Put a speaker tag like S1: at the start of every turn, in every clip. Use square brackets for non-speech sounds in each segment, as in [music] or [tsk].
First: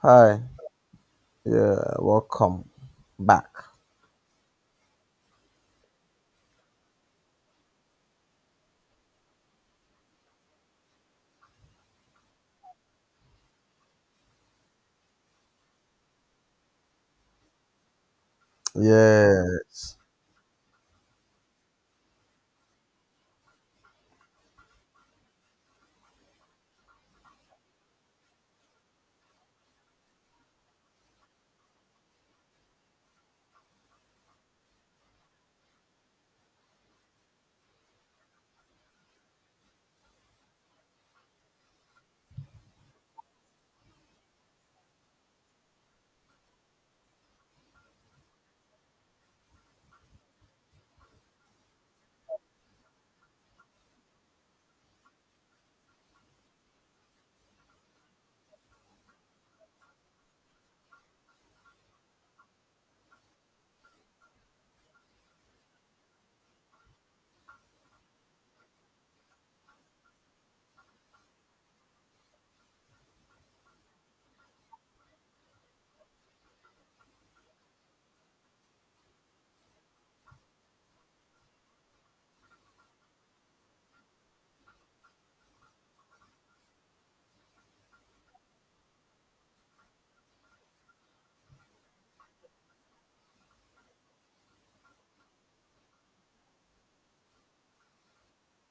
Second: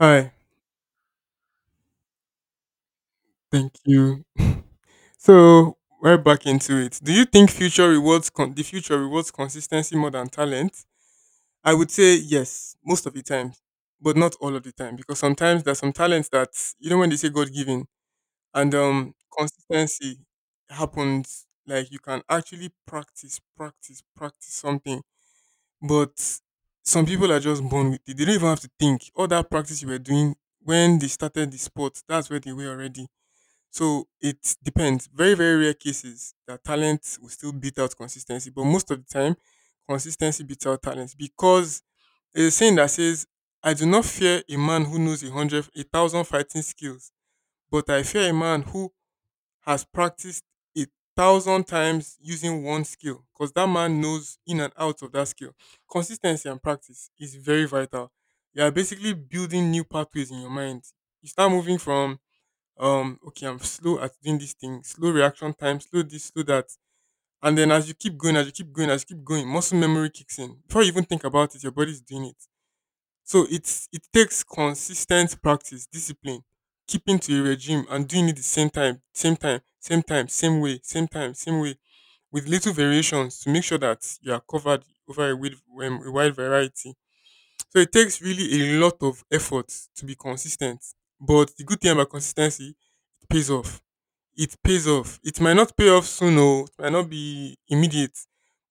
S1: Hi,
S2: Hi, yeah, welcome back.
S1: thank you. So we're back into it. Do you think the future rewards consistency more than talent? I would say yes, most of the time, but not all of the time because sometimes there's some talents that you know when they say God given and
S2: Yes,
S1: consistency happens. Like you can actually practice, practice, practice something, but some people are just born with it. They don't even have to think. All that practice you were doing when they started the sport, that's where they were already. So it depends. Very, very rare cases that talent will still beat out consistency, but most of the time, consistency beats out talent because there's a saying that says, "I do not fear a man who knows a hundred, a thousand fighting skills, but I fear a man who has practiced a thousand times using one skill, because that man knows in and out of that skill." Consistency and practice is very vital. You are basically building new pathways in your mind. You start moving from okay, I'm slow at doing this thing, slow reaction time, slow this, slow that, and then as you keep going, as you keep going, as you keep going, muscle memory kicks in. Before you even think about it, your body's doing it. So it takes consistent practice, discipline, keeping to a regime and doing it the same time, same time, same time, same way, same time, same way, with little variations to make sure that you are covered over a wide variety. So it takes really a lot of effort to be consistent, but the good thing about consistency, it pays off. It pays off. It might not pay off soon, or it might not be immediate,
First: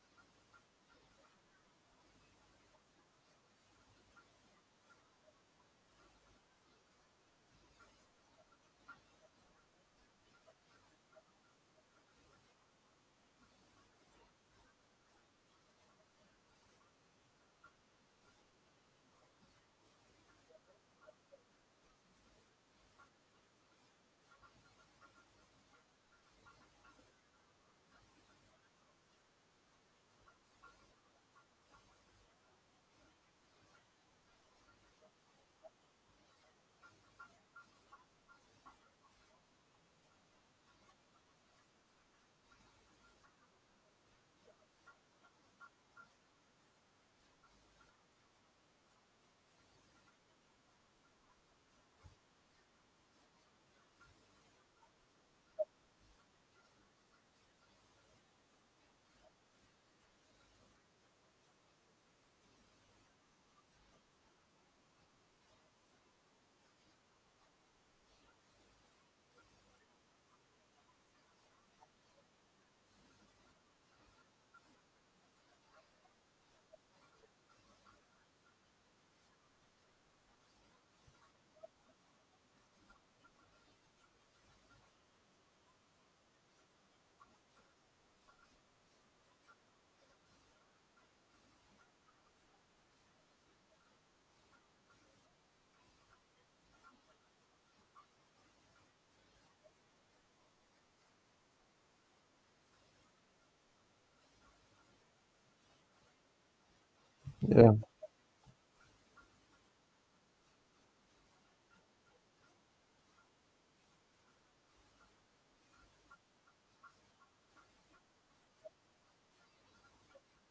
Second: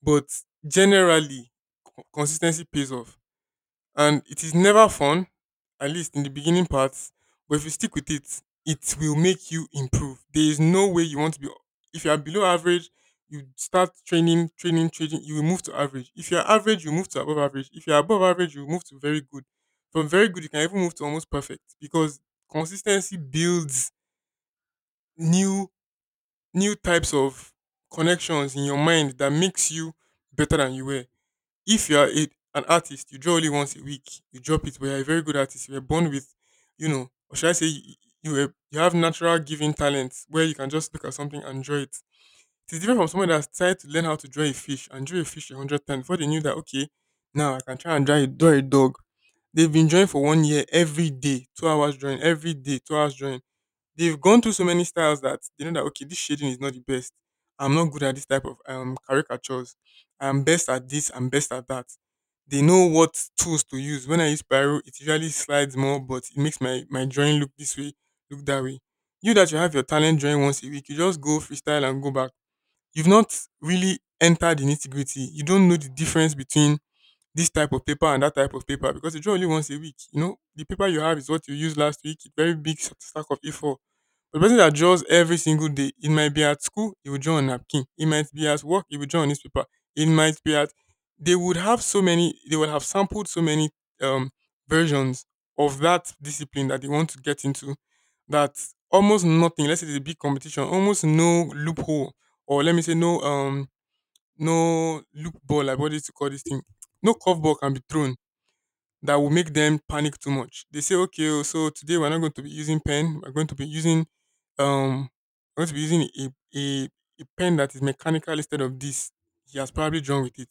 S1: but generally, consistency pays off. And it is never fun, at least in the beginning parts, but if you stick with it, it will make you improve. There is no way you want to be, if you are below average, you start training, training, training, you will move to average. If you are average, you move to above average. If you are above average, you move to very good. From very good, you can even move to almost perfect because consistency builds new types of connections in your mind that makes you better than you were. If you are an artist, you draw only once a week, you drop it, but you're a very good artist. You were born with, you know, or should I say, you have natural giving talents where you can just look at something and draw it. It's different from someone that's tried to learn how to draw a fish and drew a fish a hundred times before they knew that, okay, now I can try and draw a dog. They've been drawing for 1 year, every day 2 hours drawing, every day 2 hours drawing. They've gone through so many styles that they know that, okay, this shading is not the best. I'm not good at this type of caricatures. I'm best at this. I'm best at that. They know what tools to use. When I use Pyro, it usually slides more, but it makes my drawing look this way, look that way. You that you have your talent drawing once a week, you just go freestyle and go back. You've not really entered the nitty gritty. You don't know the difference between this type of paper and that type of paper because you draw only once a week. You know, the paper you have is what you used last week, a very big stack of A4, but the person that draws every single day, it might be at school, he will draw on napkin. It might be at work, he will draw on newspaper. It might be at, they would have so many, they would have sampled so many um versions of that discipline that they want to get into, that almost nothing, let's say it's a big competition, almost no loophole, or let me say no no loophole, like what is to call this thing. No curveball
S2: yeah,
S1: can be thrown that will make them panic too much. They say, okay, oh, so today we're not going to be using pen. We're going to be using um, we're going to be using a, a pen that is mechanical instead of this. He has probably drawn with it.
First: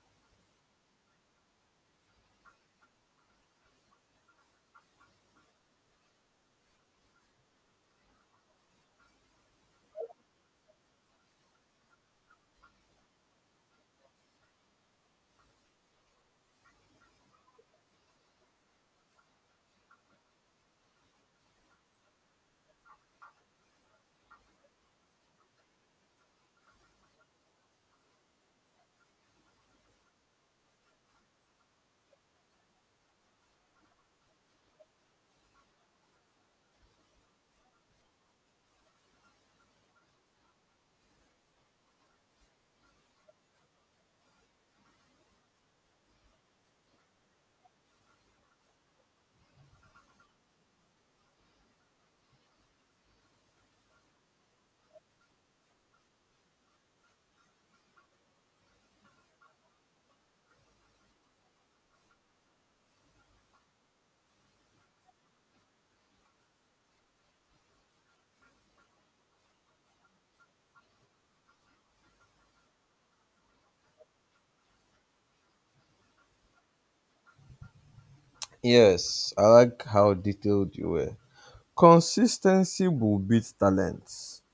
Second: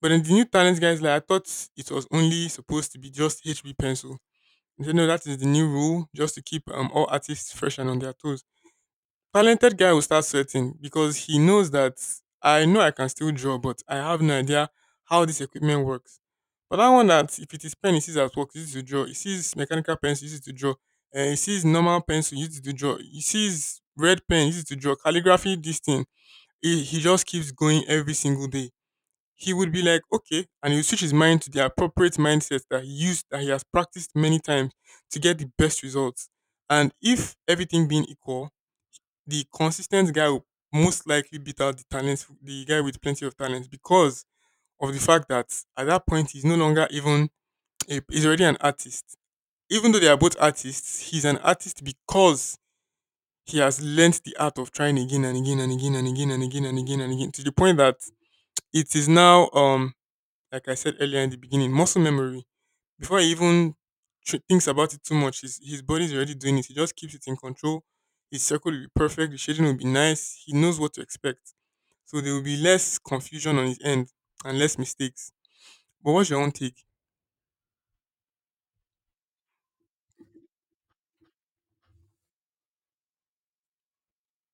S1: But then the new talent guys, like I thought it was only supposed to be just HB pencil. They said, no, that is the new rule, just to keep all artists fresh and on their toes. Talented guy will start sweating because he knows that I know I can still draw, but I have no idea how this equipment works. But that one, that if it is pen, he sees at work, he uses to draw. He sees mechanical pencil, he uses to draw. And he sees normal pencil, he uses to draw. He sees red pen, he uses to draw. Calligraphy, this thing. He just keeps going every single day. He would be like, okay, and he'll switch his mind to the appropriate mindset that he used, that he has practiced many times to get the best results. And if everything being equal, the consistent guy will most likely beat out the talent, the guy with plenty of talent, because of the fact that at that point he's no longer even he's already an artist. Even though they are both artists, he's an artist because he has learnt the art of trying again and again and again and again and again and again and again to the point that it is now, like I said earlier in the beginning, muscle memory. Before he even thinks about it too much, his body's already doing it. He just keeps it in control. His circle will be perfect. The shading will be nice. He knows what to expect, so there will be less confusion on his end and less mistakes. But what's your own take?
S2: yes. I like how detailed you were. Consistency will beat talent.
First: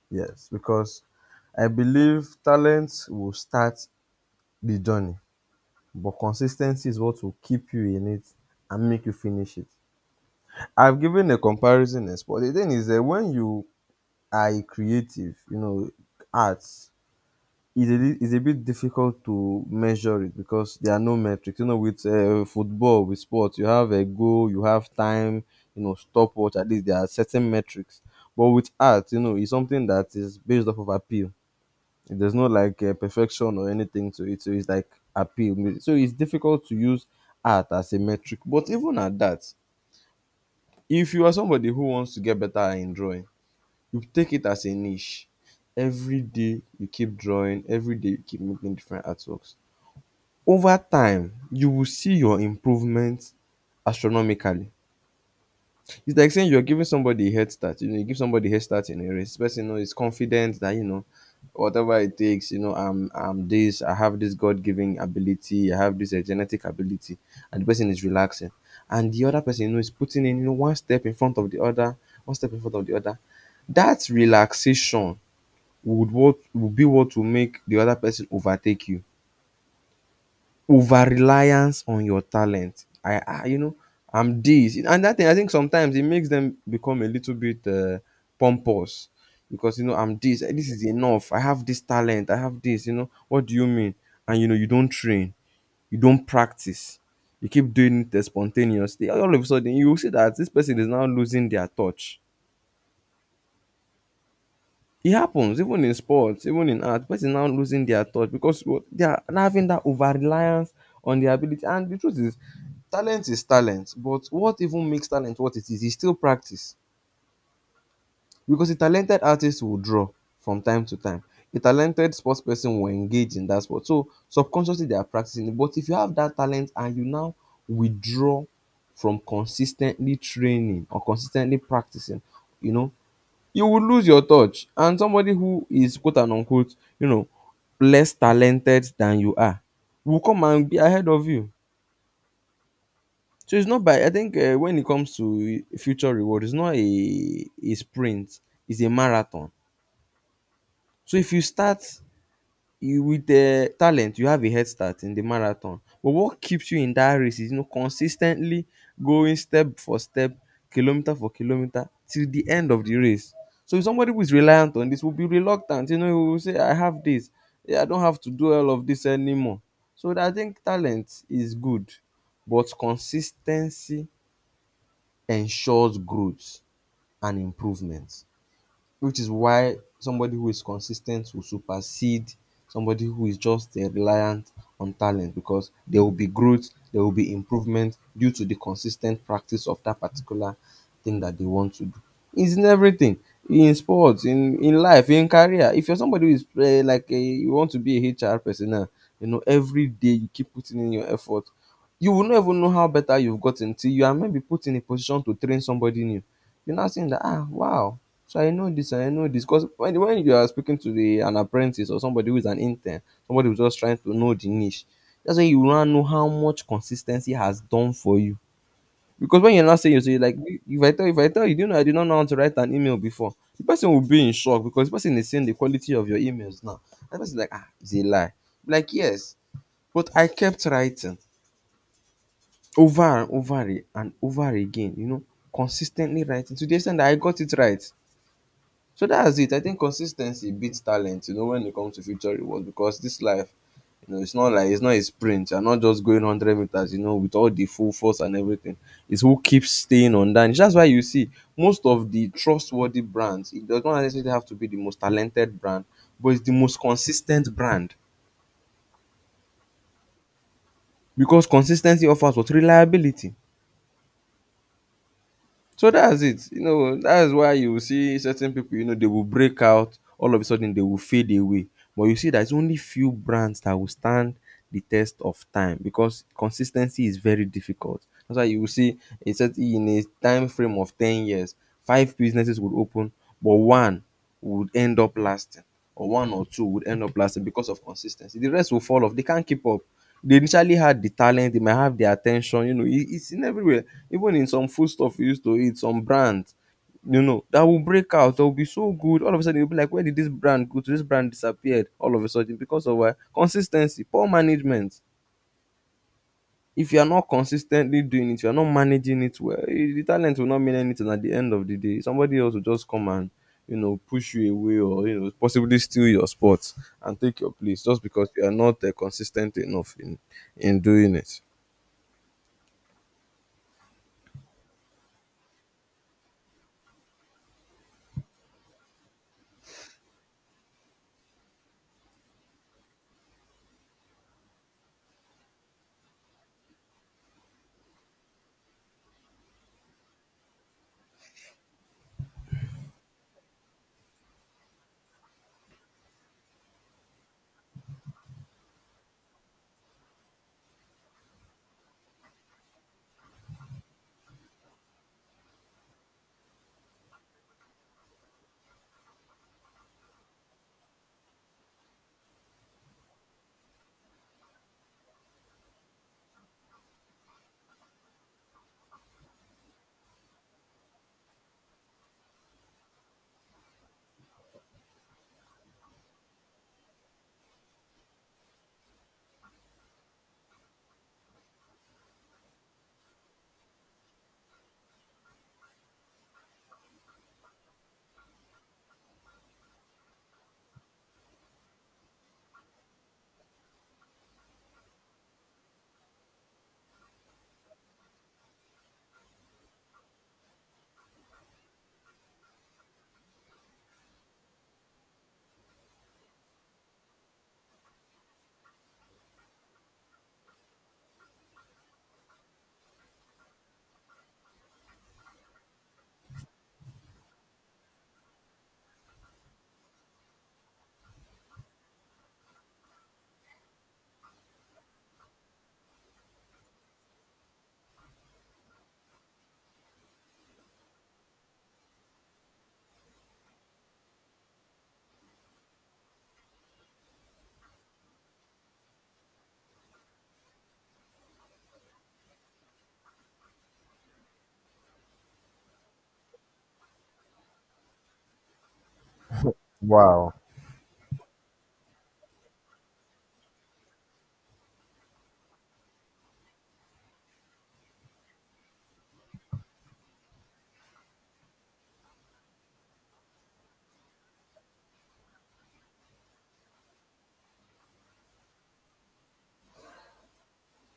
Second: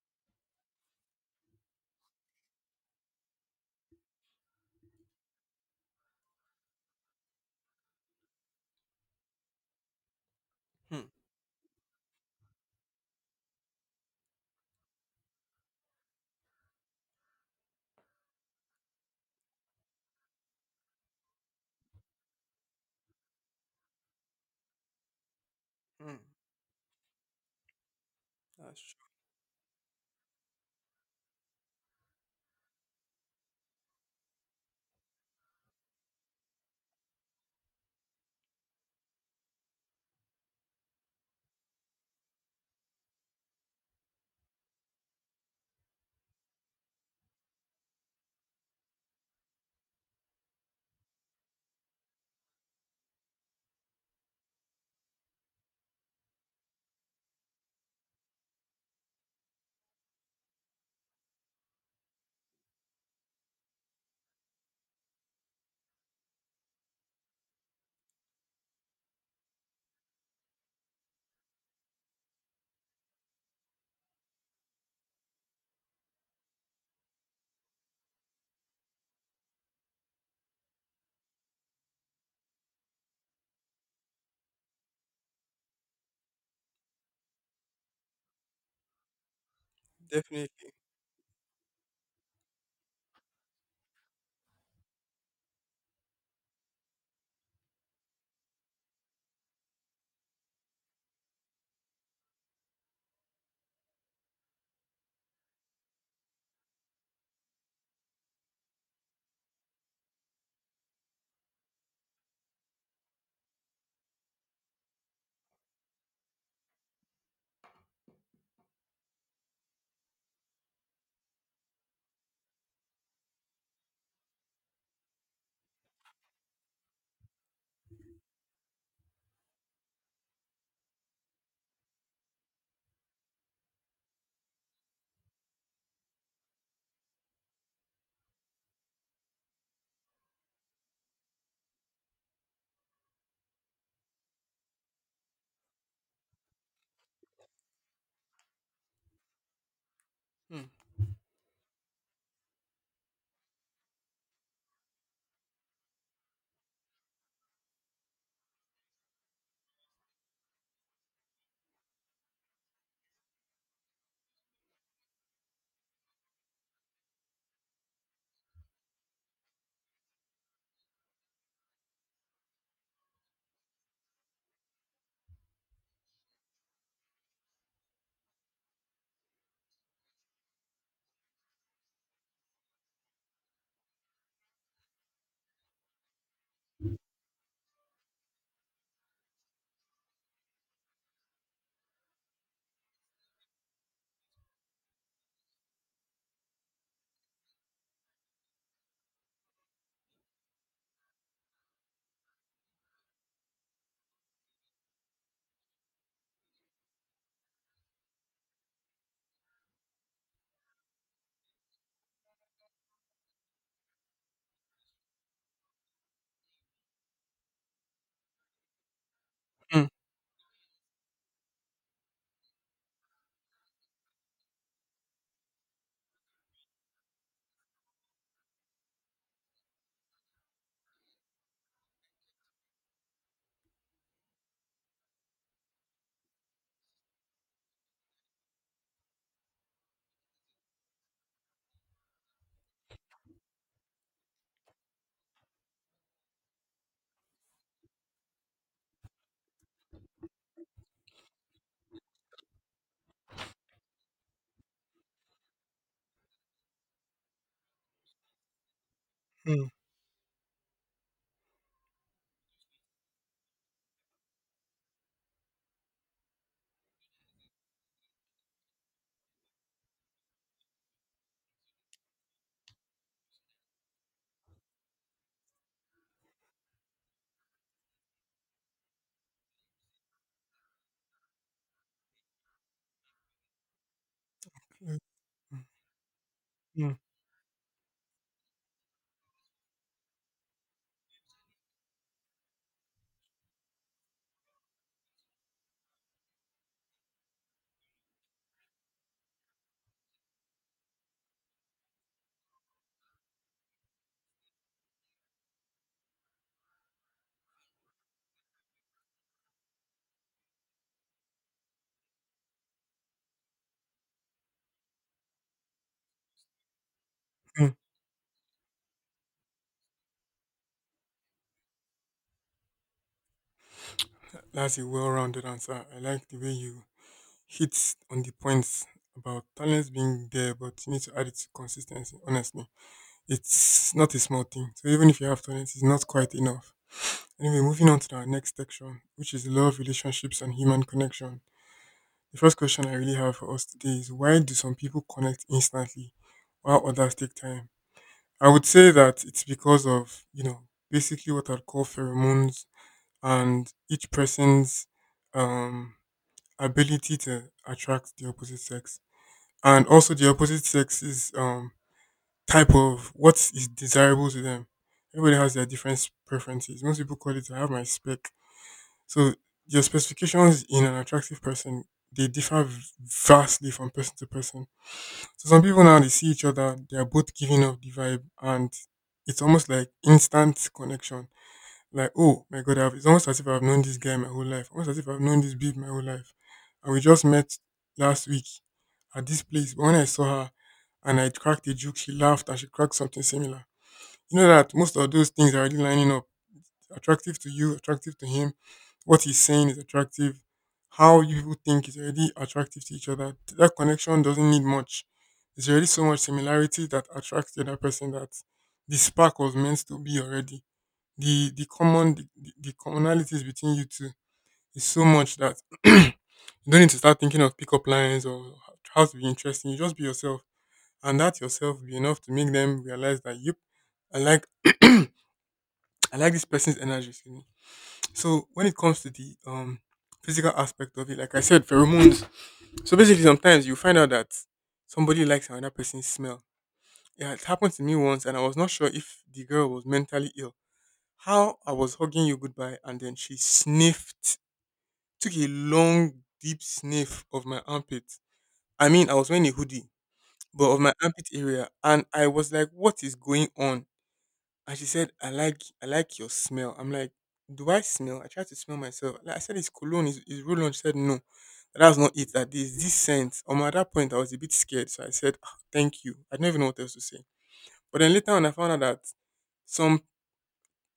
S2: Yes, because I believe talent will start the journey, but consistency is what will keep you in it and make you finish it. I've
S1: Hmm.
S2: given a comparison as well. The thing is that when you are a creative, you know, arts is a is a bit difficult to measure it because there are no metrics. You know, with football, with sports, you have a goal, you have time, you know,
S1: Hmm.
S2: stopwatch. At least there are certain metrics. But with
S1: That's true.
S2: art, you know, it's something that is based off of appeal. There's no like perfection or anything to it. So it's like appeal. So it's difficult to use art as a metric. But even at that, if you are somebody who wants to get better in drawing, you take it as a niche. Every day you keep drawing. Every day you keep making different artworks. Over time you will see your improvement astronomically. It's like saying you're giving somebody a head start. You know, you give somebody a head start in a race. This person, you know, is confident that, you know, whatever it takes, you know, I'm this, I have this god-given ability, I have this genetic ability, and the person is relaxing, and the other person, you know, is putting in, you know, one step in front of the other, one step in front of the other. That relaxation would what would be what will make the other person overtake you. Over reliance on your talent. I, you know, I'm this. And that thing, I think sometimes it makes them become a little bit pompous because, you know, I'm this. This
S1: Definitely.
S2: is enough. I have this talent. I have this. You know, what do you mean? And, you know, you don't train, you don't practice, you keep doing it spontaneously. All of a sudden, you will see that this person is now losing their touch. It happens even in sports, even in art. Person now losing their touch because they are now having that over reliance on their ability. And the truth is, talent is talent. But what even makes talent what it is still practice. Because a talented artist will draw from time to time. A talented sports person will engage in that sport. So subconsciously they are practicing it. But if you have that talent and you now withdraw from consistently training or consistently practicing, you know, you will lose your touch. And somebody who is, quote and unquote, you know, less talented than you are will come and be ahead of you. So it's not by, I think when it comes to future reward, it's not a sprint, it's a marathon.
S1: Hmm.
S2: So if you start, you with talent, you have a head start in the marathon, but what keeps you in that race is, you know, consistently going step for step, kilometer for kilometer till the end of the race. So if somebody who is reliant on this will be reluctant, you know, he will say I have this, yeah, I don't have to do all of this anymore. So I think talent is good, but consistency ensures growth and improvement, which is why somebody who is consistent will supersede somebody who is just reliant on talent, because there will be growth, there will be improvement due to the consistent practice of that particular thing that they want to do. It's in everything, in sports, in life, in career. If you're somebody who is like a, you want to be a HR person now, you know, every day you keep putting in your effort. You will not even know how better you've gotten till you are maybe put in a position to train somebody new. You're not saying that, ah, wow, so I know this, I know this. Because when you are speaking to an apprentice or somebody who is an intern, somebody who's just trying to know the niche, that's when you want to know how much consistency has done for you. Because when you're not
S1: Hmm.
S2: saying, you say like, if I tell you, do you know I did not know how to write an email before, the person will be in shock because the person is seeing the quality of your emails now. That person is like, ah, it's a lie. Like, yes, but I kept writing over and over and over again, you know, consistently writing to the extent that I got it right. So that's it. I think consistency beats talent, you know, when it comes to future rewards because this life, you know, it's not like, it's not a sprint. You're not just going 100 meters, you know, with all the full force and everything. It's who keeps staying on that. And that's why you see most of the trustworthy brands, it does not necessarily have to be the most talented brand, but it's the most consistent brand
S1: Hmm.
S2: because consistency offers what, reliability. So that's it. You know, that's why you will see certain people, you know, they will break out, all of a sudden they will fade away. But you see there's only few brands that will stand the test of time because consistency is very difficult. That's why you will see a certain, in a time frame of 10 years, five businesses would open, but one would end
S1: Yes.
S2: up
S1: Hmm.
S2: lasting, or one or two would
S1: Hmm.
S2: end up lasting because of consistency. The rest will fall off. They can't keep up. They initially had the talent, they might have the attention, you know, it's in everywhere, even in some food stuff you used to eat, some brands, you know, that will break out, they'll be so good. All of a sudden you'll be like, where did this brand go to? This brand disappeared all of a sudden because of consistency, poor management. If you are not consistently doing it, you are not managing it well, eh, the talent will not mean anything at the end of the day. Somebody else will just come and, you know, push you away or, you know, possibly steal your spot and take your
S1: Hmm.
S2: place just because you are not consistent enough in doing it.
S1: That's a well-rounded answer. I like the way you hit on the points about talents being there, but you need to add it to consistency. Honestly, it's not a small thing. So even if you have talents, it's not quite enough. Anyway, moving on to our next section, which is love, relationships, and human connection. The first question I really have for us today is why do some people connect instantly while others take time? I would say that it's because of, you know, basically what I'd call pheromones and each person's um, ability to attract the opposite sex. And also the opposite sex's um, type of what is desirable to them. Everybody has their different preferences. Most people call it I have my spec, so your specifications in an attractive person, they differ vastly from person to person. So some people now they see each other, they are both giving off the vibe, and it's almost like instant connection. Like oh my god, it's almost as if I've known this guy my whole life, almost as if I've known this babe my whole life, and we just met last week at this place. But when I saw her and I cracked a joke, she laughed and she cracked something similar. You know that most of those things are already lining up, attractive to you, attractive to him. What he's saying is attractive. How you people think is already attractive to each other. That connection doesn't need much. There's already so much similarity that attracts the other person that the spark was meant to be already. The commonalities between you two is so much that [clears throat] you don't need to start thinking of pickup lines or how to be interesting. You just be yourself, and that yourself will be enough to make them realize that you, I like, I like this person's energy. So when it comes to the physical aspect of it, like I said, pheromones. So basically, sometimes you find out that somebody likes another person's smell. Yeah, it happened to me once, and I was not sure if the girl was mentally ill. How I was hugging you goodbye, and then she sniffed, took a long, deep sniff of my armpit. I mean, I was wearing a hoodie,
S2: Wow.
S1: but of my armpit area, and I was like, "What is going on?" And she said, I like your smell. I'm like, do I smell? I tried to smell myself. Like, I said, it's cologne, it's roll on. She said, no, that's not it. That is this scent. At that point, I was a bit scared. So I said, "Ah, thank you. I don't even know what else to say." But then later on, I found out that some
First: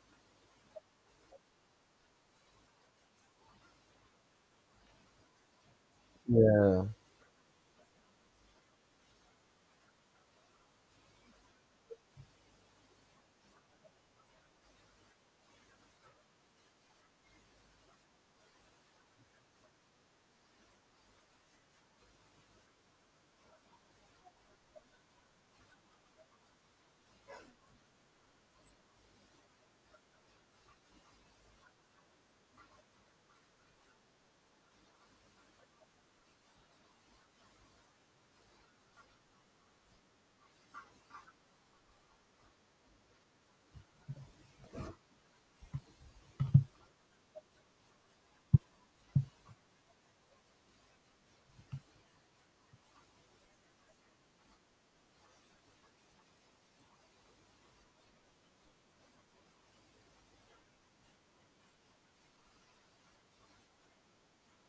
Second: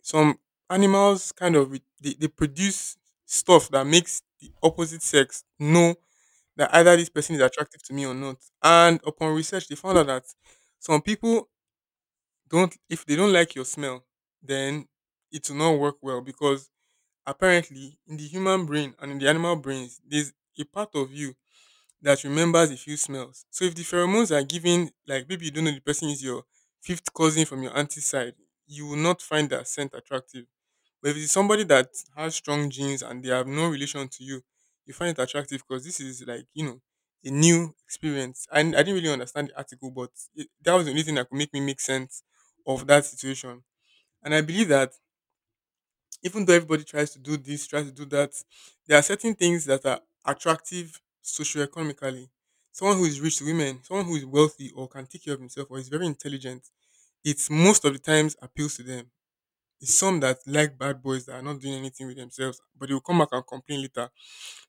S1: some animals kind of they produce stuff that makes the opposite sex know that either this person is attractive to me or not. And upon research, they found out that some people don't if they don't like your smell, then it will not work well because apparently in the human brain and in the animal brains, there's a part of you that remembers a few smells. So if the pheromones are given, like maybe you don't know the person is your fifth cousin from your auntie's side, you will not find that scent attractive. But if it's somebody that has strong genes and they have no relation to you, you find it attractive because this is like, a new experience. And I didn't really understand the article, but that was the only thing that could make me make sense of that situation. And I believe that even though everybody tries to do this, tries to do that, there are certain things that are attractive socioeconomically. Someone who is rich to women, someone who is wealthy or can take care of himself or is very intelligent, it most of the times appeals to them. It's some that like bad boys that are not doing anything with themselves, but they will come back and complain later.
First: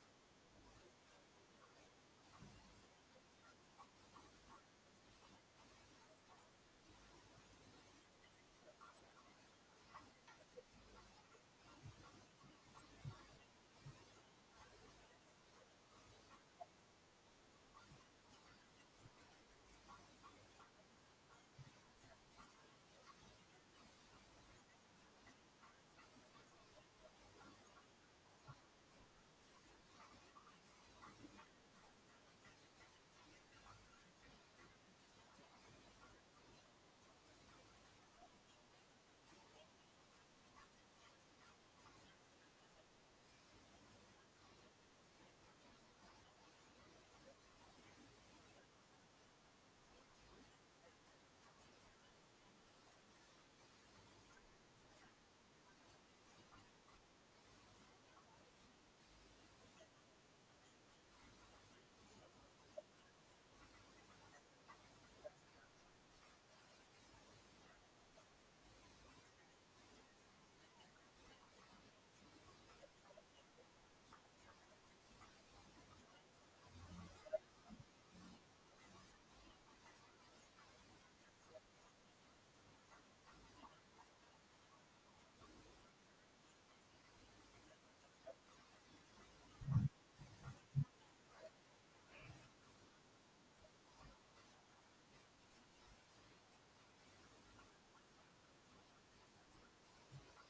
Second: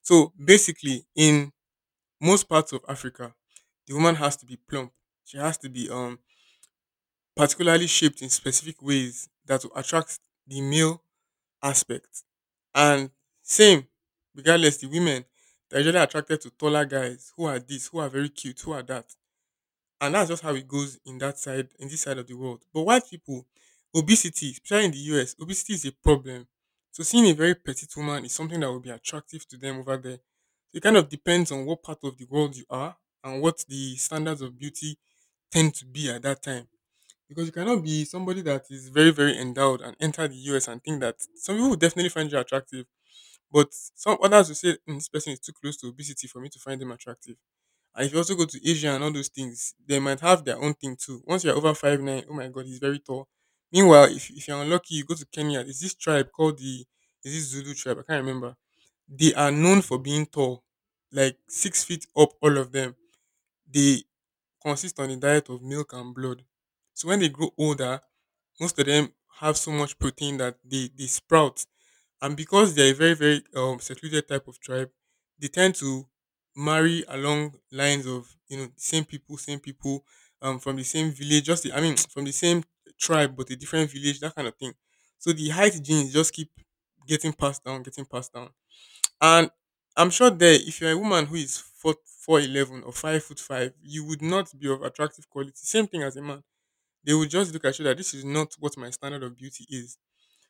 S1: So basically, in most parts of Africa, the woman has to be plump. She has to be particularly shaped in specific ways that will attract the male aspect. And same, regardless, the women they're usually attracted to taller guys who are this, who are very cute, who are that, and that's just how it goes in that side in this side of the world. But white people, obesity, especially in the US, obesity is a problem. So seeing a very petite woman is something that will be attractive to them over there. So it kind of depends on what part of the world you are and what the standards of beauty tend to be at that time. Because you cannot be somebody that is very, very endowed and enter the US and think that some people will definitely find you attractive, but some others will say, "Mm, this person is too close to obesity for me to find them attractive." And if you also go to Asia and all those things, they might have their own thing too. Once you're over 5'9", oh my god, he's very tall. Meanwhile, if you're unlucky, you go to Kenya. There's this tribe called the is this Zulu tribe? I can't remember. They are known for being tall, like 6 feet up, all of them. They consist on a diet of milk and blood. So when they grow older, most of them have so much protein that they sprout, and because they're a very very secluded type of tribe, they tend to marry along lines of the same people from the same village, just I mean [tsk] from the same tribe but a different village, that kind of thing. So the height genes just keep getting passed down getting passed down, and I'm sure that if you're a woman who is 4 4'11" or 5'5", you would not be of attractive quality, same thing as a man. They would just look at you that this is not what my standard of beauty is.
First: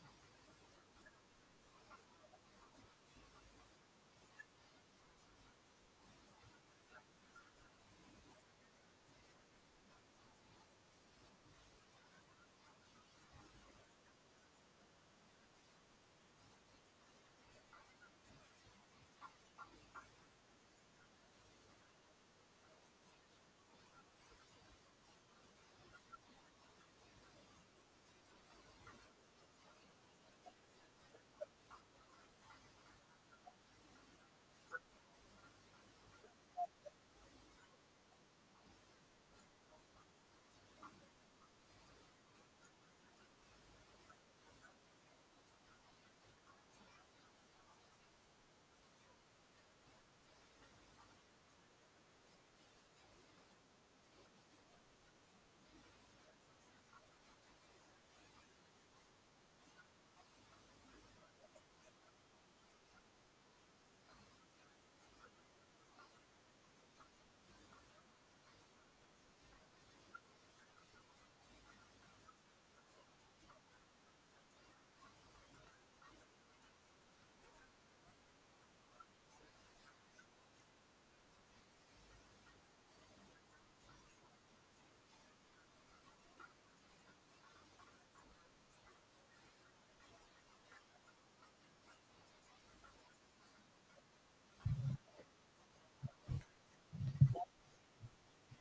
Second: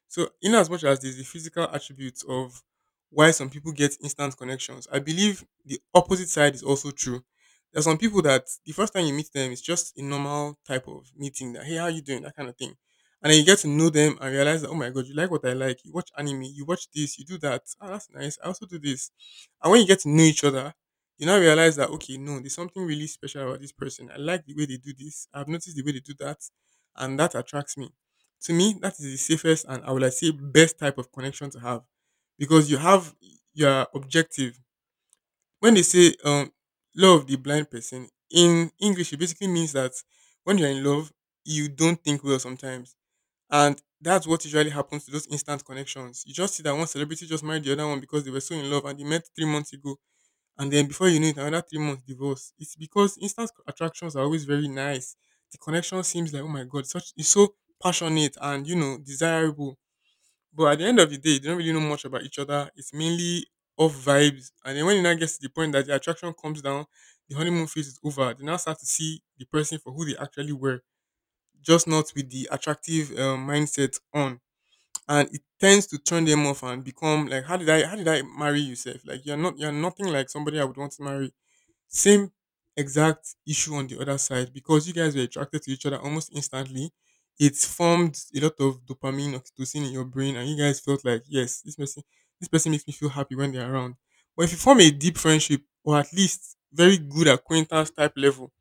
S1: So, in as much as there's the physical attributes of why some people get instant connections, I believe the opposite side is also true. There are some people that the first time you meet them, it's just a normal type of meeting that, hey, how you doing? That kind of thing. And then you get to know them and realize that, oh my God, you like what I like. You watch anime, you watch this, you do that. Oh, that's nice. I also do this. And when you get to know each other, you now realize that, okay, no, there's something really special about this person. I like the way they do this. I've noticed the way they do that. And that attracts me. To me, that is the safest and I would like say best type of connection to have because you have your objective. When they say love the blind person in English, it basically means that when you're in love, you don't think well sometimes, and that's what usually happens to those instant connections. You just see that one celebrity just married the other one because they were so in love and they met 3 months ago, and then before you know it, another 3 months divorce. It's because instant attractions are always very nice. The connection seems like oh my god, such it's so passionate and desirable. But at the end of the day, they don't really know much about each other. It's mainly off vibes. And then when it now gets to the point that the attraction comes down, the honeymoon phase is over. They now start to see the person for who they actually were, just not with the attractive mindset on. And it tends to turn them off and become like, how did I marry yourself? Like you're not, you're nothing like somebody I would want to marry, same exact issue on the other side because you guys were attracted to each other almost instantly. It formed a lot of dopamine, oxytocin in your brain, and you guys felt like, yes, this person makes me feel happy when they're around. But if you form a deep friendship or at least very good acquaintance type level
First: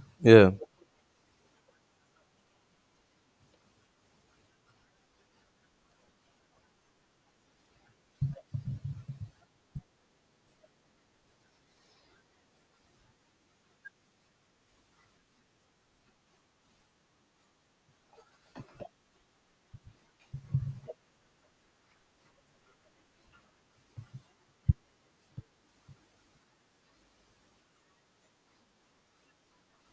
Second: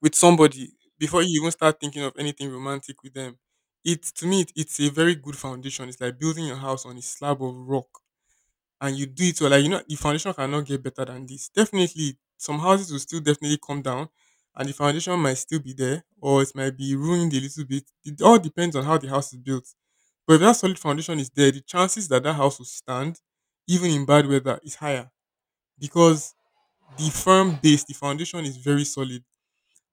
S1: with
S2: Yeah.
S1: somebody before you even start thinking of anything romantic with them, it to me it, it's a very good foundation. It's like building your house on a slab of rock and you do it well, like, you know, the foundation cannot get better than this. Definitely, some houses will still definitely come down, and the foundation might still be there, or it might be ruined a little bit. It all depends on how the house is built. But if that solid foundation is there, the chances that that house will stand, even in bad weather, is higher because the firm base, the foundation is very solid.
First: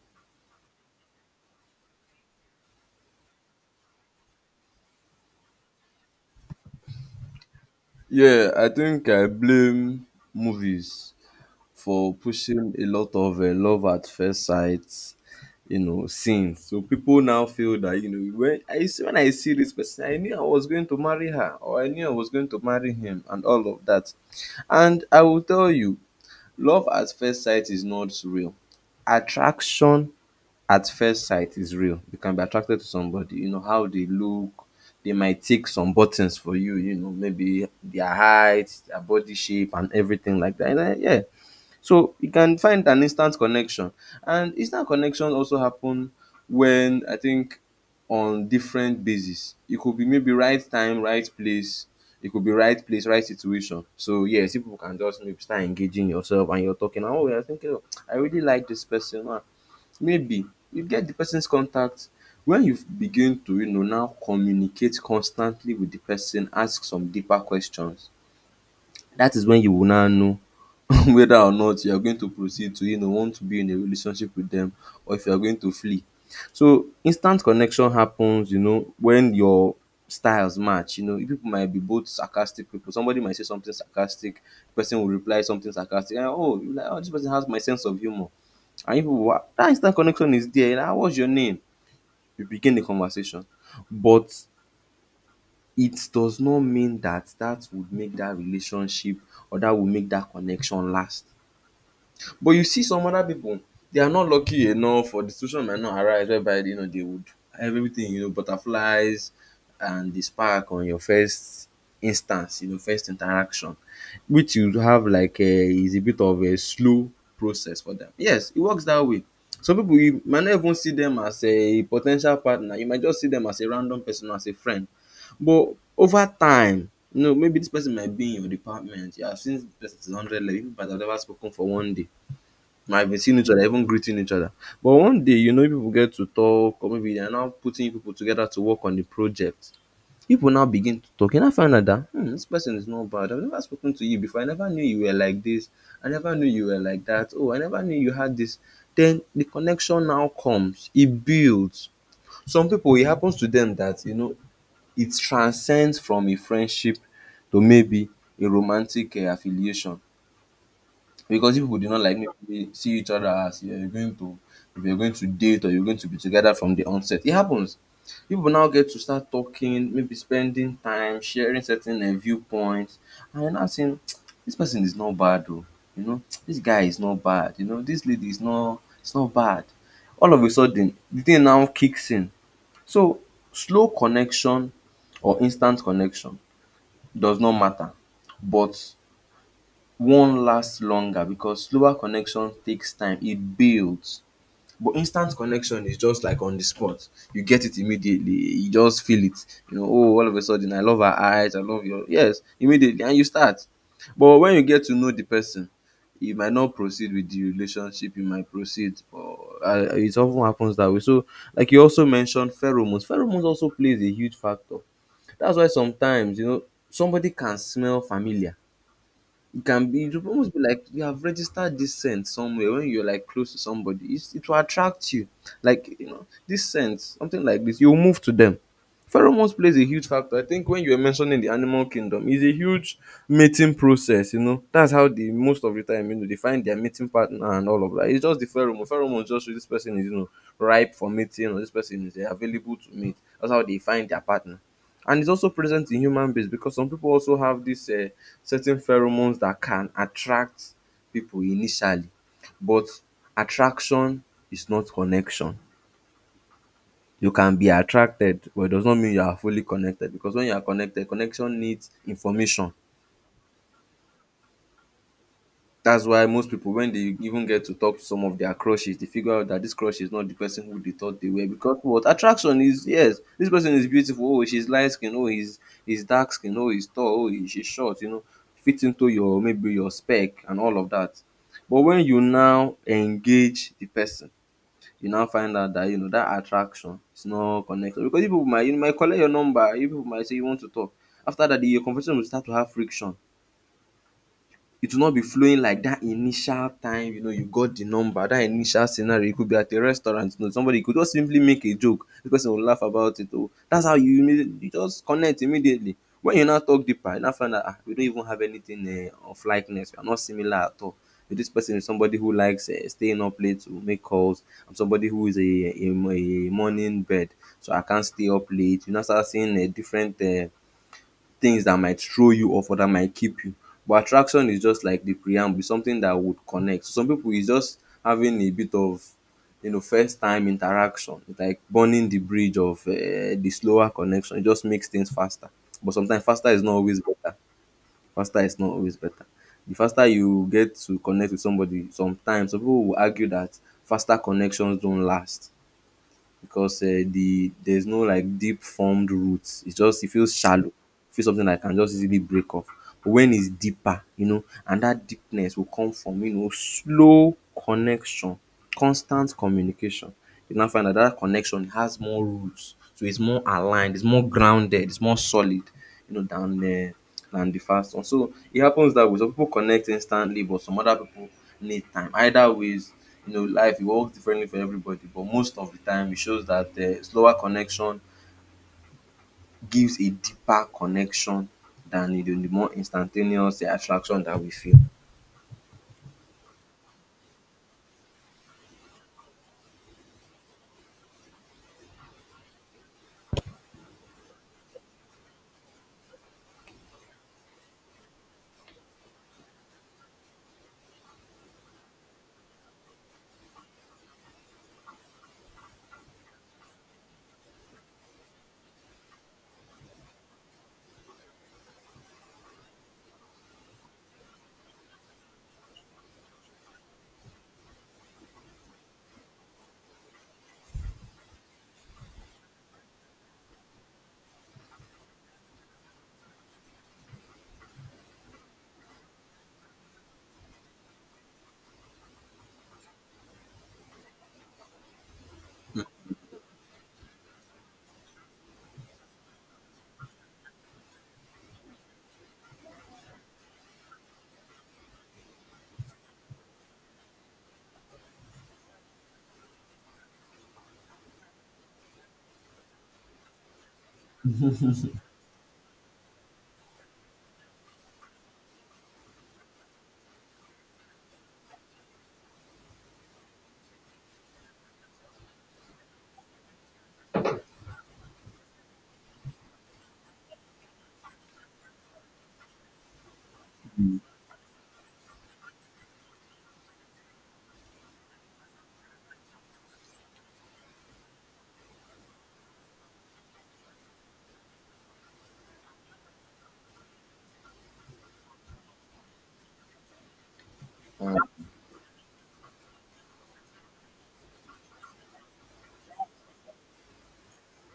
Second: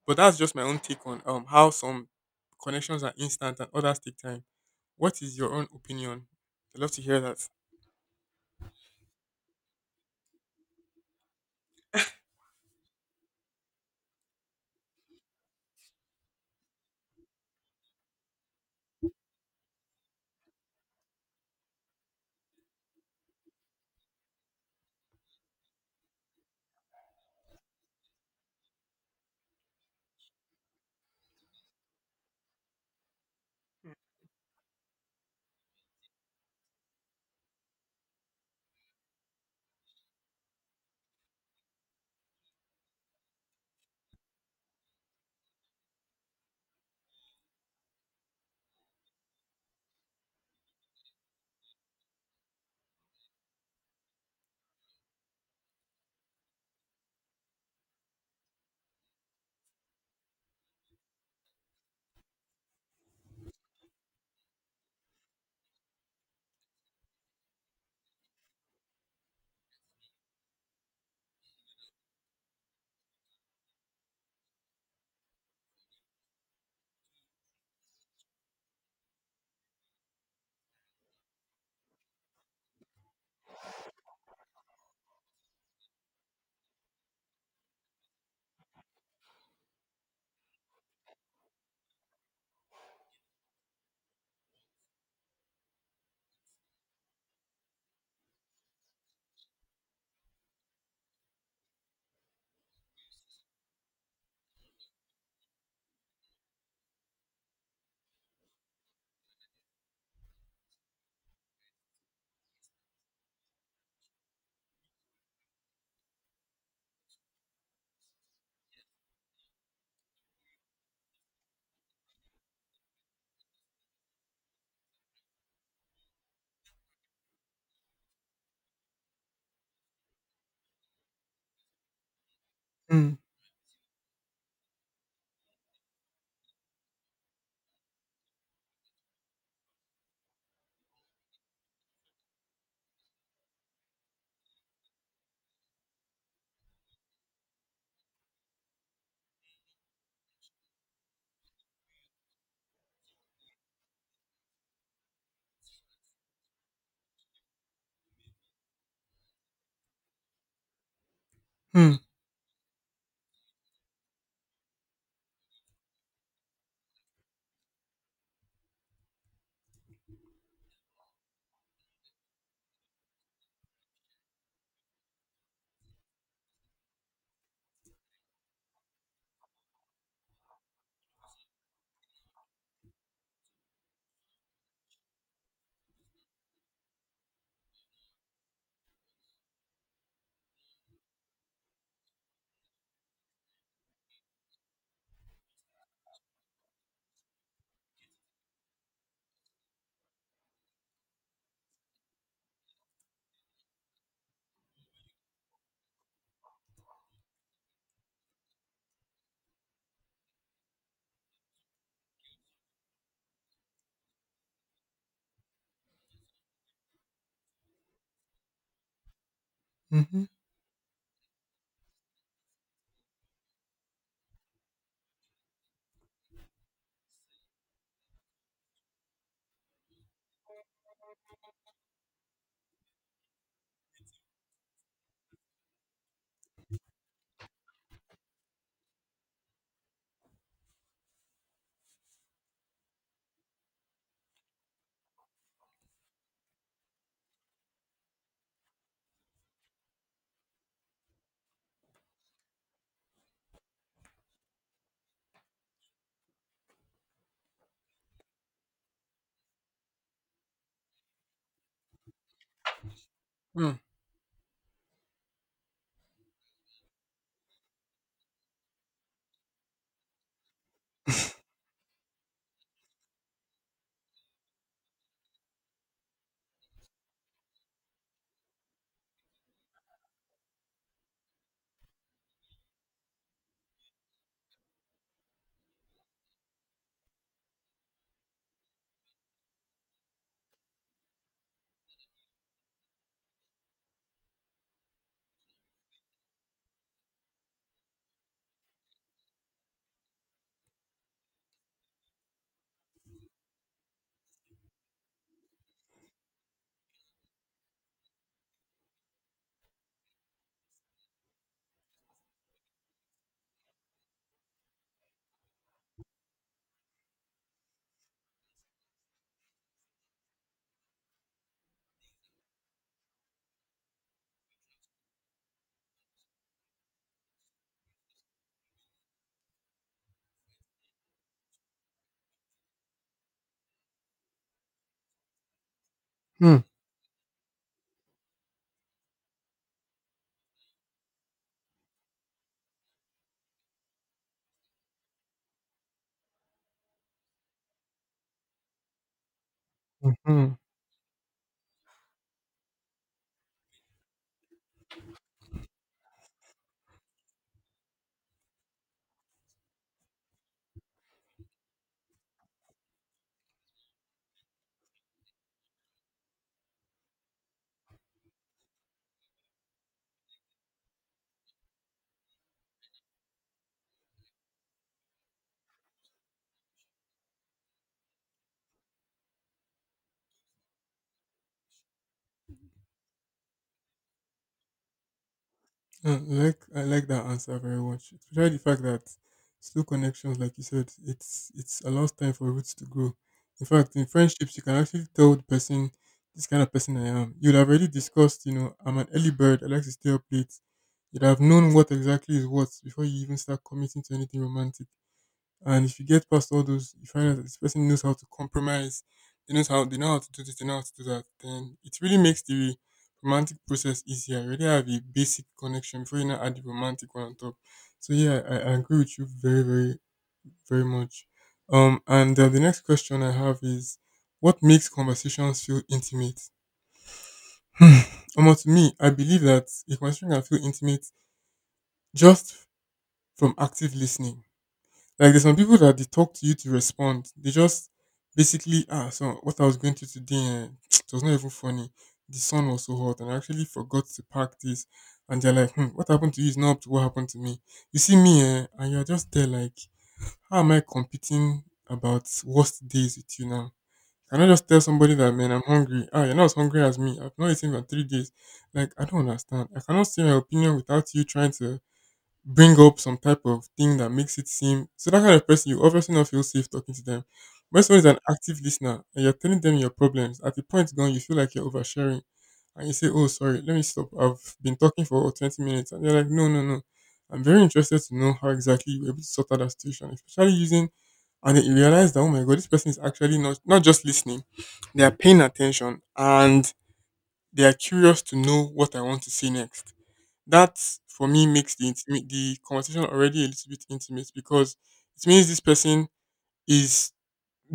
S1: But that's just my own take on how some connections are instant and others take time. What is your own opinion? I'd love to hear that.
S2: Yeah, I think I blame movies for pushing a lot of love at first sight, you know, scenes. So people now feel that, you know, when I see, when I see this person, I knew I was going to marry her, or I knew I was going to marry him, and all of that. And I will tell you, love at first sight is not real. Attraction at first sight is real. You can be attracted to somebody, you know, how they look. They might tick some buttons for you, you know, maybe their height, their body shape, and everything like that. And then, yeah. So you can find an instant connection. And instant connection also happen when, I think, on different basis. It could be maybe right time, right place. It could be right place, right situation. So yes, people can just maybe start engaging yourself and you're talking, oh, you're thinking, oh, I really like this person. Maybe you get the person's contact. When you begin to, you know, now communicate constantly with the person, ask some deeper questions. That is when you will now know [laughs] whether or not you are going to proceed to, you know, want to be in a relationship with them, or if you are going to flee. So instant connection happens, you know, when your styles match. You know, people might be both sarcastic people. Somebody might say something sarcastic, person will reply something sarcastic, and oh, you like, oh, this person has my sense of humor, and you people will, ah, that instant connection is there. Like, ah, what's your name, you begin the conversation. But it does not mean that that would make that relationship or that would make that connection last. But you see some other people, they are not lucky enough, or the situation might not arise whereby, you know, they would, everything, you know, butterflies and the spark on your first instance, you know, first interaction, which you have like a, is a bit of a slow process for them. Yes, it works that way. Some people you might not even see them as a potential partner, you might just see them as a random person or as a friend, but over time, you know, maybe this person might be in your department. You have seen this person since 100 level. You might have never spoken for one day. Might
S1: Mm.
S2: have seen each other, even greeting each other. But one day, people get to talk, or maybe they are now putting people together to work on the project. People now begin to talk. You now find out that this person is not bad. I've never spoken to you before. I never knew you were like this. I never knew you were like that. Oh, I never knew you had this. Then the connection now comes. It builds. Some people, it happens to them that it transcends from a friendship to maybe a romantic affiliation, because if people do
S1: Mm.
S2: not like maybe see each other as, yeah, you're going to, if you're going to date or you're going to be together from the onset, it happens. People now get to start talking, maybe spending time sharing certain viewpoints, and you're now saying, [tsk] this person is not bad, oh, [tsk] this guy is not bad, you know this lady is not, it's not bad. All of a sudden the thing now kicks in. So slow connection or instant connection does not matter, but one last longer because slower connection takes time, e builds. But instant connection is just like on the spot. You get it immediately. You just feel it. You know, oh, all of a sudden, I love her eyes. I love your. Yes, immediately. And you start. But when you get to know the person, you might not proceed with the relationship. You might proceed. Or, it often happens that way. So, like you also mentioned, pheromones. Pheromones also plays a huge factor. That's why sometimes, somebody can smell familiar. It can be, it
S1: Mm-hmm.
S2: will almost be like you have registered this scent somewhere. When you're like close to somebody, it will attract you. Like, you know, this scent, something like this, you'll move to them. Pheromones plays a huge factor. I think when you were mentioning the animal kingdom, is a huge mating process, you know. That's how they, most of the time, you know, they find their mating partner and all of that. It's just the pheromones just show this person is, you know, ripe for mating, or this person is available to mate. That's how they find their partner. And it's also present in human beings, because some people also have this, certain pheromones that can attract people initially. But attraction is not connection. You can be attracted, but it does not mean you are fully connected, because when you are connected, connection needs information. That's why most people, when they even get to talk to some of their crushes, they figure out that this crush is not the person who they thought they
S1: Hmm.
S2: were, because what attraction is, yes, this person is beautiful, oh she's light skin, oh he's dark skin, oh he's tall, oh she's short, you know, fit into your, maybe your spec, and all of that. But when you now engage the person, you now find out that, you know, that attraction is not connected, because you might collect your number, you people might say you want to talk. After that, the your conversation will start to have friction. It will not be flowing like dat initial time. You know, you got the number, dat initial scenario. E could be at a restaurant, you know, somebody go just simply make a joke, the person go laugh about it o. Dats how, you immediately, you just connect immediately. When you now talk deeper, you now find out, we no even have anything of likeness. We are not similar at all. Dis person is somebody who likes staying up late to make calls. I'm somebody who is a morning bird, so I can't stay up late. You now start seeing different things that might throw you off or that might keep you. But attraction is just like the preamble, something that would connect. So some people is just having a bit of, you know, first time interaction. It's like burning the bridge of, the slower connection. It just makes things faster. But sometimes faster
S1: Hmm.
S2: is not always better. Faster is not always better. The faster you get to connect with somebody, sometimes some people will argue that faster connections don't last, because there's no like deep formed roots. It's just, it feels
S1: Mhm.
S2: shallow. It feels something that can just easily break off. But when it's deeper, you know, and that deepness will come from, you know, slow connection, constant communication. You now find that that connection has more roots, so it's more aligned, it's more grounded, it's more solid, you know, than than the fast one. So it happens that way. Some people connect instantly, but some other people need time. Either ways, you know, life, it works differently for everybody, but most of the time it shows that, slower connection gives a deeper connection than, you know, the more instantaneous attraction that we feel.
S1: I like that answer very much. Especially the fact that slow connections, like you said, it's allows time for roots to grow. In fact, in friendships, you can actually tell the person this kind of person I am. You'd have already discussed, I'm an early bird. I like to stay up late. You'd have known what exactly is what before you even start committing to anything romantic. And if you get past all those, you find out that this person knows how to compromise. They know how to do this. They know how to do that. Then it really makes the romantic process easier. You already have a basic connection before you now add the romantic one on top. So yeah, I agree with you very, very, very much. And the next question I have is, what makes conversations feel intimate? Hmm. To me, I believe that a conversation can feel intimate just from active listening. Like there's some people that they talk to you to respond. They just basically so what I was going to today [tsk] it was not even funny. The sun was so hot and I actually forgot to pack this. And they're like, hmm, what happened to you is not up to what happened to me. You see me and you're just there like, how am I competing about worst days with you now? Can I just tell somebody that man I'm hungry? Ah, you're not as hungry as me. I've not eaten for 3 days. Like, I don't understand. I cannot say my opinion without you trying to bring up some type of thing that makes it seem so. That kind of person, you obviously not feel safe talking to them. When someone is an active listener and you're telling them your problems, at the point gone you feel like you're oversharing, and you say, "Oh sorry, let me stop. I've been talking for 20 minutes," and they're like, "No, no, no. I'm very interested to know how exactly you were able to sort out that situation, especially using," and then you realize that oh my god, this person is actually not just listening, they are paying attention and they are curious to know what I want to say next. That
S2: um,
S1: for me makes the conversation already a little bit intimate because it means this person is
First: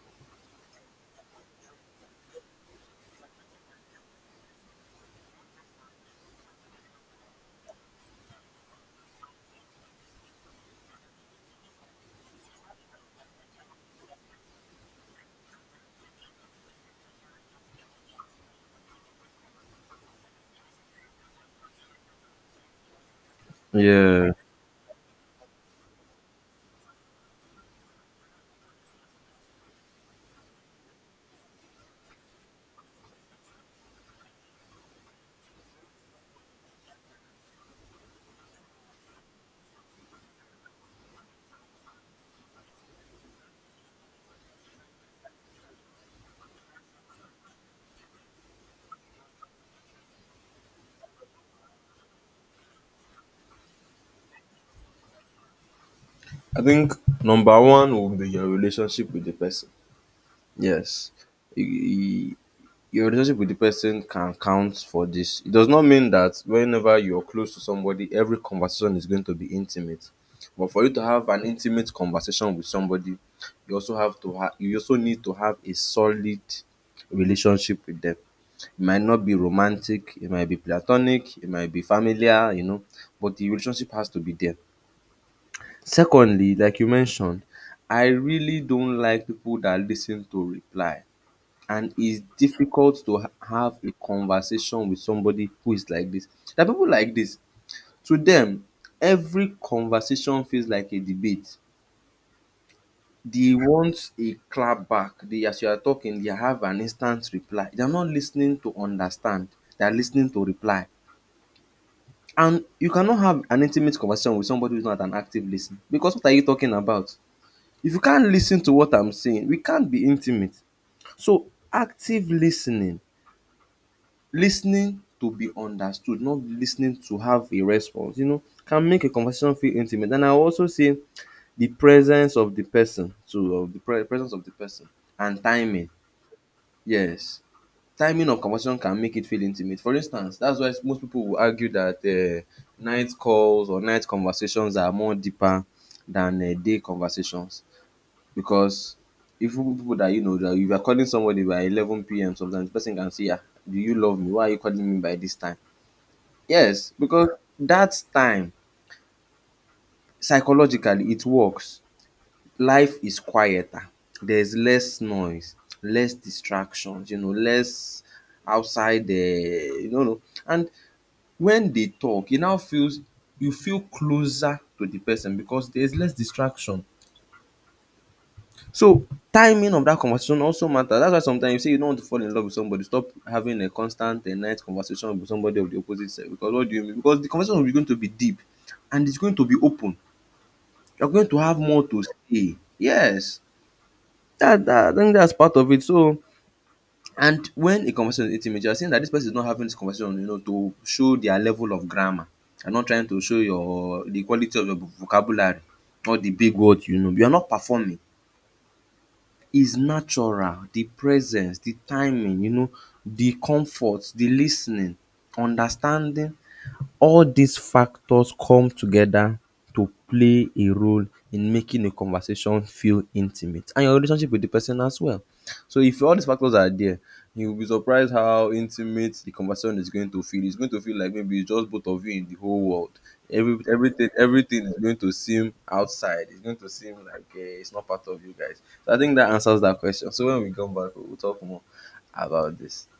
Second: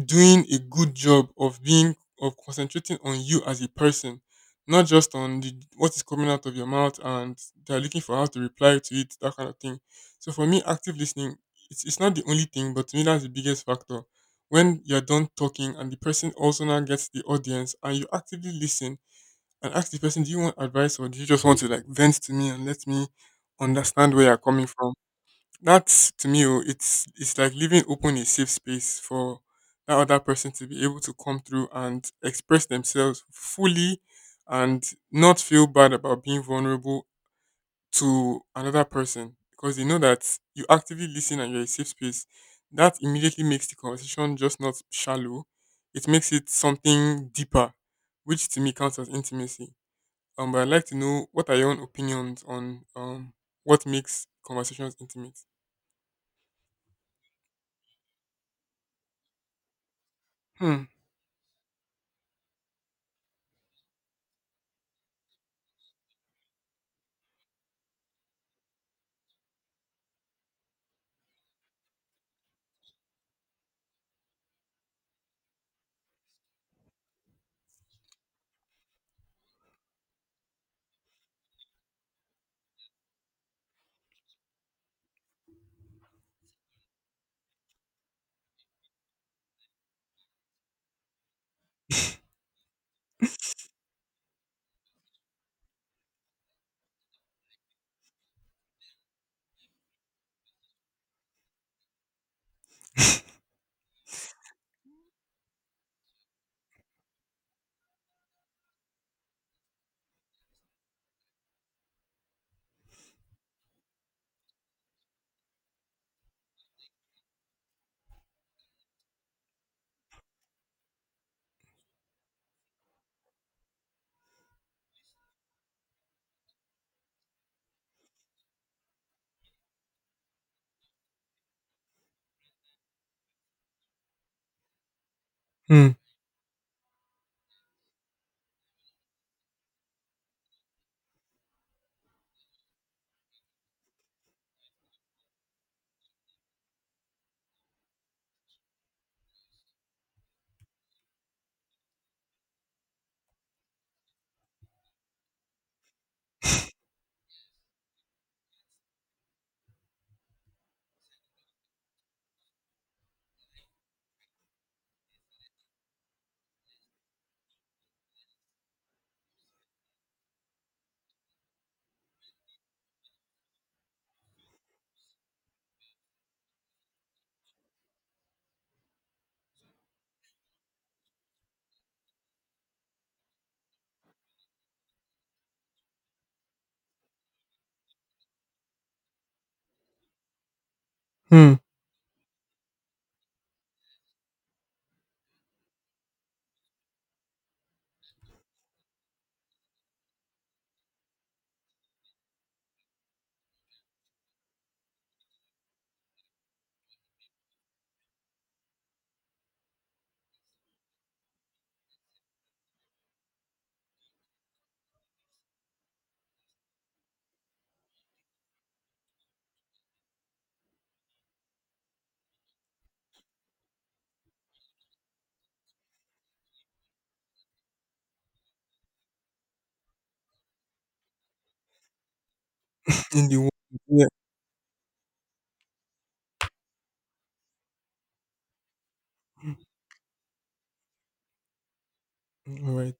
S1: doing a good job of being of concentrating on you as a person, not just on what is coming out of your mouth, and they're looking for how to reply to it, that kind of thing. So for me, active listening, it's not the only thing, but to me that's the biggest factor. When you're done talking and the person also now gets the audience and you actively listen and ask the person, do you want advice or do you just want to like vent to me and let me understand where
S2: Yeah.
S1: you're coming from? That's to me, oh, it's like leaving open a safe space for that other person to be able to come through and express themselves fully, and not feel bad about being vulnerable to another person because they know that you actively listen and you're a safe space. That immediately makes the conversation just not shallow. It makes it something deeper, which to me counts as intimacy. But I'd like to know, what are your own opinions on what makes conversations intimate?
S2: I think number one will be your relationship with the person.
S1: Hmm.
S2: Yes. E- your relationship with the person can count for this. It does not mean that whenever you're close to somebody, every conversation is going to be intimate. But for you to have an intimate conversation with somebody, you also need to have a solid relationship with them. It might not be romantic, it might be platonic, it might be familiar, you know, but the relationship has to be there. Secondly, like you mentioned, I really don't like people that listen to reply, and it's difficult to have a conversation with somebody who is like this. There are people like this. To them, every conversation feels like a debate. They want a clap back. They, as you are talking, they have an instant reply. They are not listening to understand. They are listening to reply. And you cannot have an intimate conversation with somebody who's not an active listener. Because what are you talking about? If you can't listen to what I'm saying, we can't be intimate. So active listening, Lis ten ing to be understood, not lis ten ing to have a response, you know, can make a conversation feel intimate. And I will also say the presence of the person too, of the presence of the person, and timing.
S1: Hmm.
S2: Yes, timing of conversation can make it feel intimate. For instance, that's why most people will argue that night calls or night conversations are more deeper than day conversations, because even people that, you know, that you are calling somebody by 11 p.m., sometimes the person can say, ah, do you love me? Why are you calling me by this time? Yes, because that time, psychologically, it works. Life is quieter. There's less noise, less distractions, you know, less outside, the, you know. And when they talk, it now feels, you feel closer to the person because there's less distraction. So timing of that conversation also matters. That's why sometimes you say you don't want to fall in love with somebody. Stop having a constant and night conversation with somebody of the opposite sex. Because what do you mean? Because the conversation will be going to be deep, and it's going to be open. You're going to
S1: Hmm.
S2: have more to say. Yes. That, I think that's part of it. So, and when a conversation is intimate, you're saying that this person is not having this conversation, you know, to show their level of grammar. You're not trying to show your the quality of your vocabulary, or the big words, you know. You're not performing. Is natural. The presence, the timing, you know, the comfort, the listening, understanding. All these factors come together to play a role in making a conversation feel intimate, and your relationship with the person as well. So if all these factors are there, you'll be surprised how intimate the conversation is going to feel. It's going to feel like maybe it's just both of you in the whole world.
S1: In the world.
S2: Every
S1: Yeah.
S2: everything everything is going to seem outside. It's going to seem like, it's not part of you guys. So I think that answers that question. So when we come back, we'll talk more about
S1: All
S2: this.
S1: right.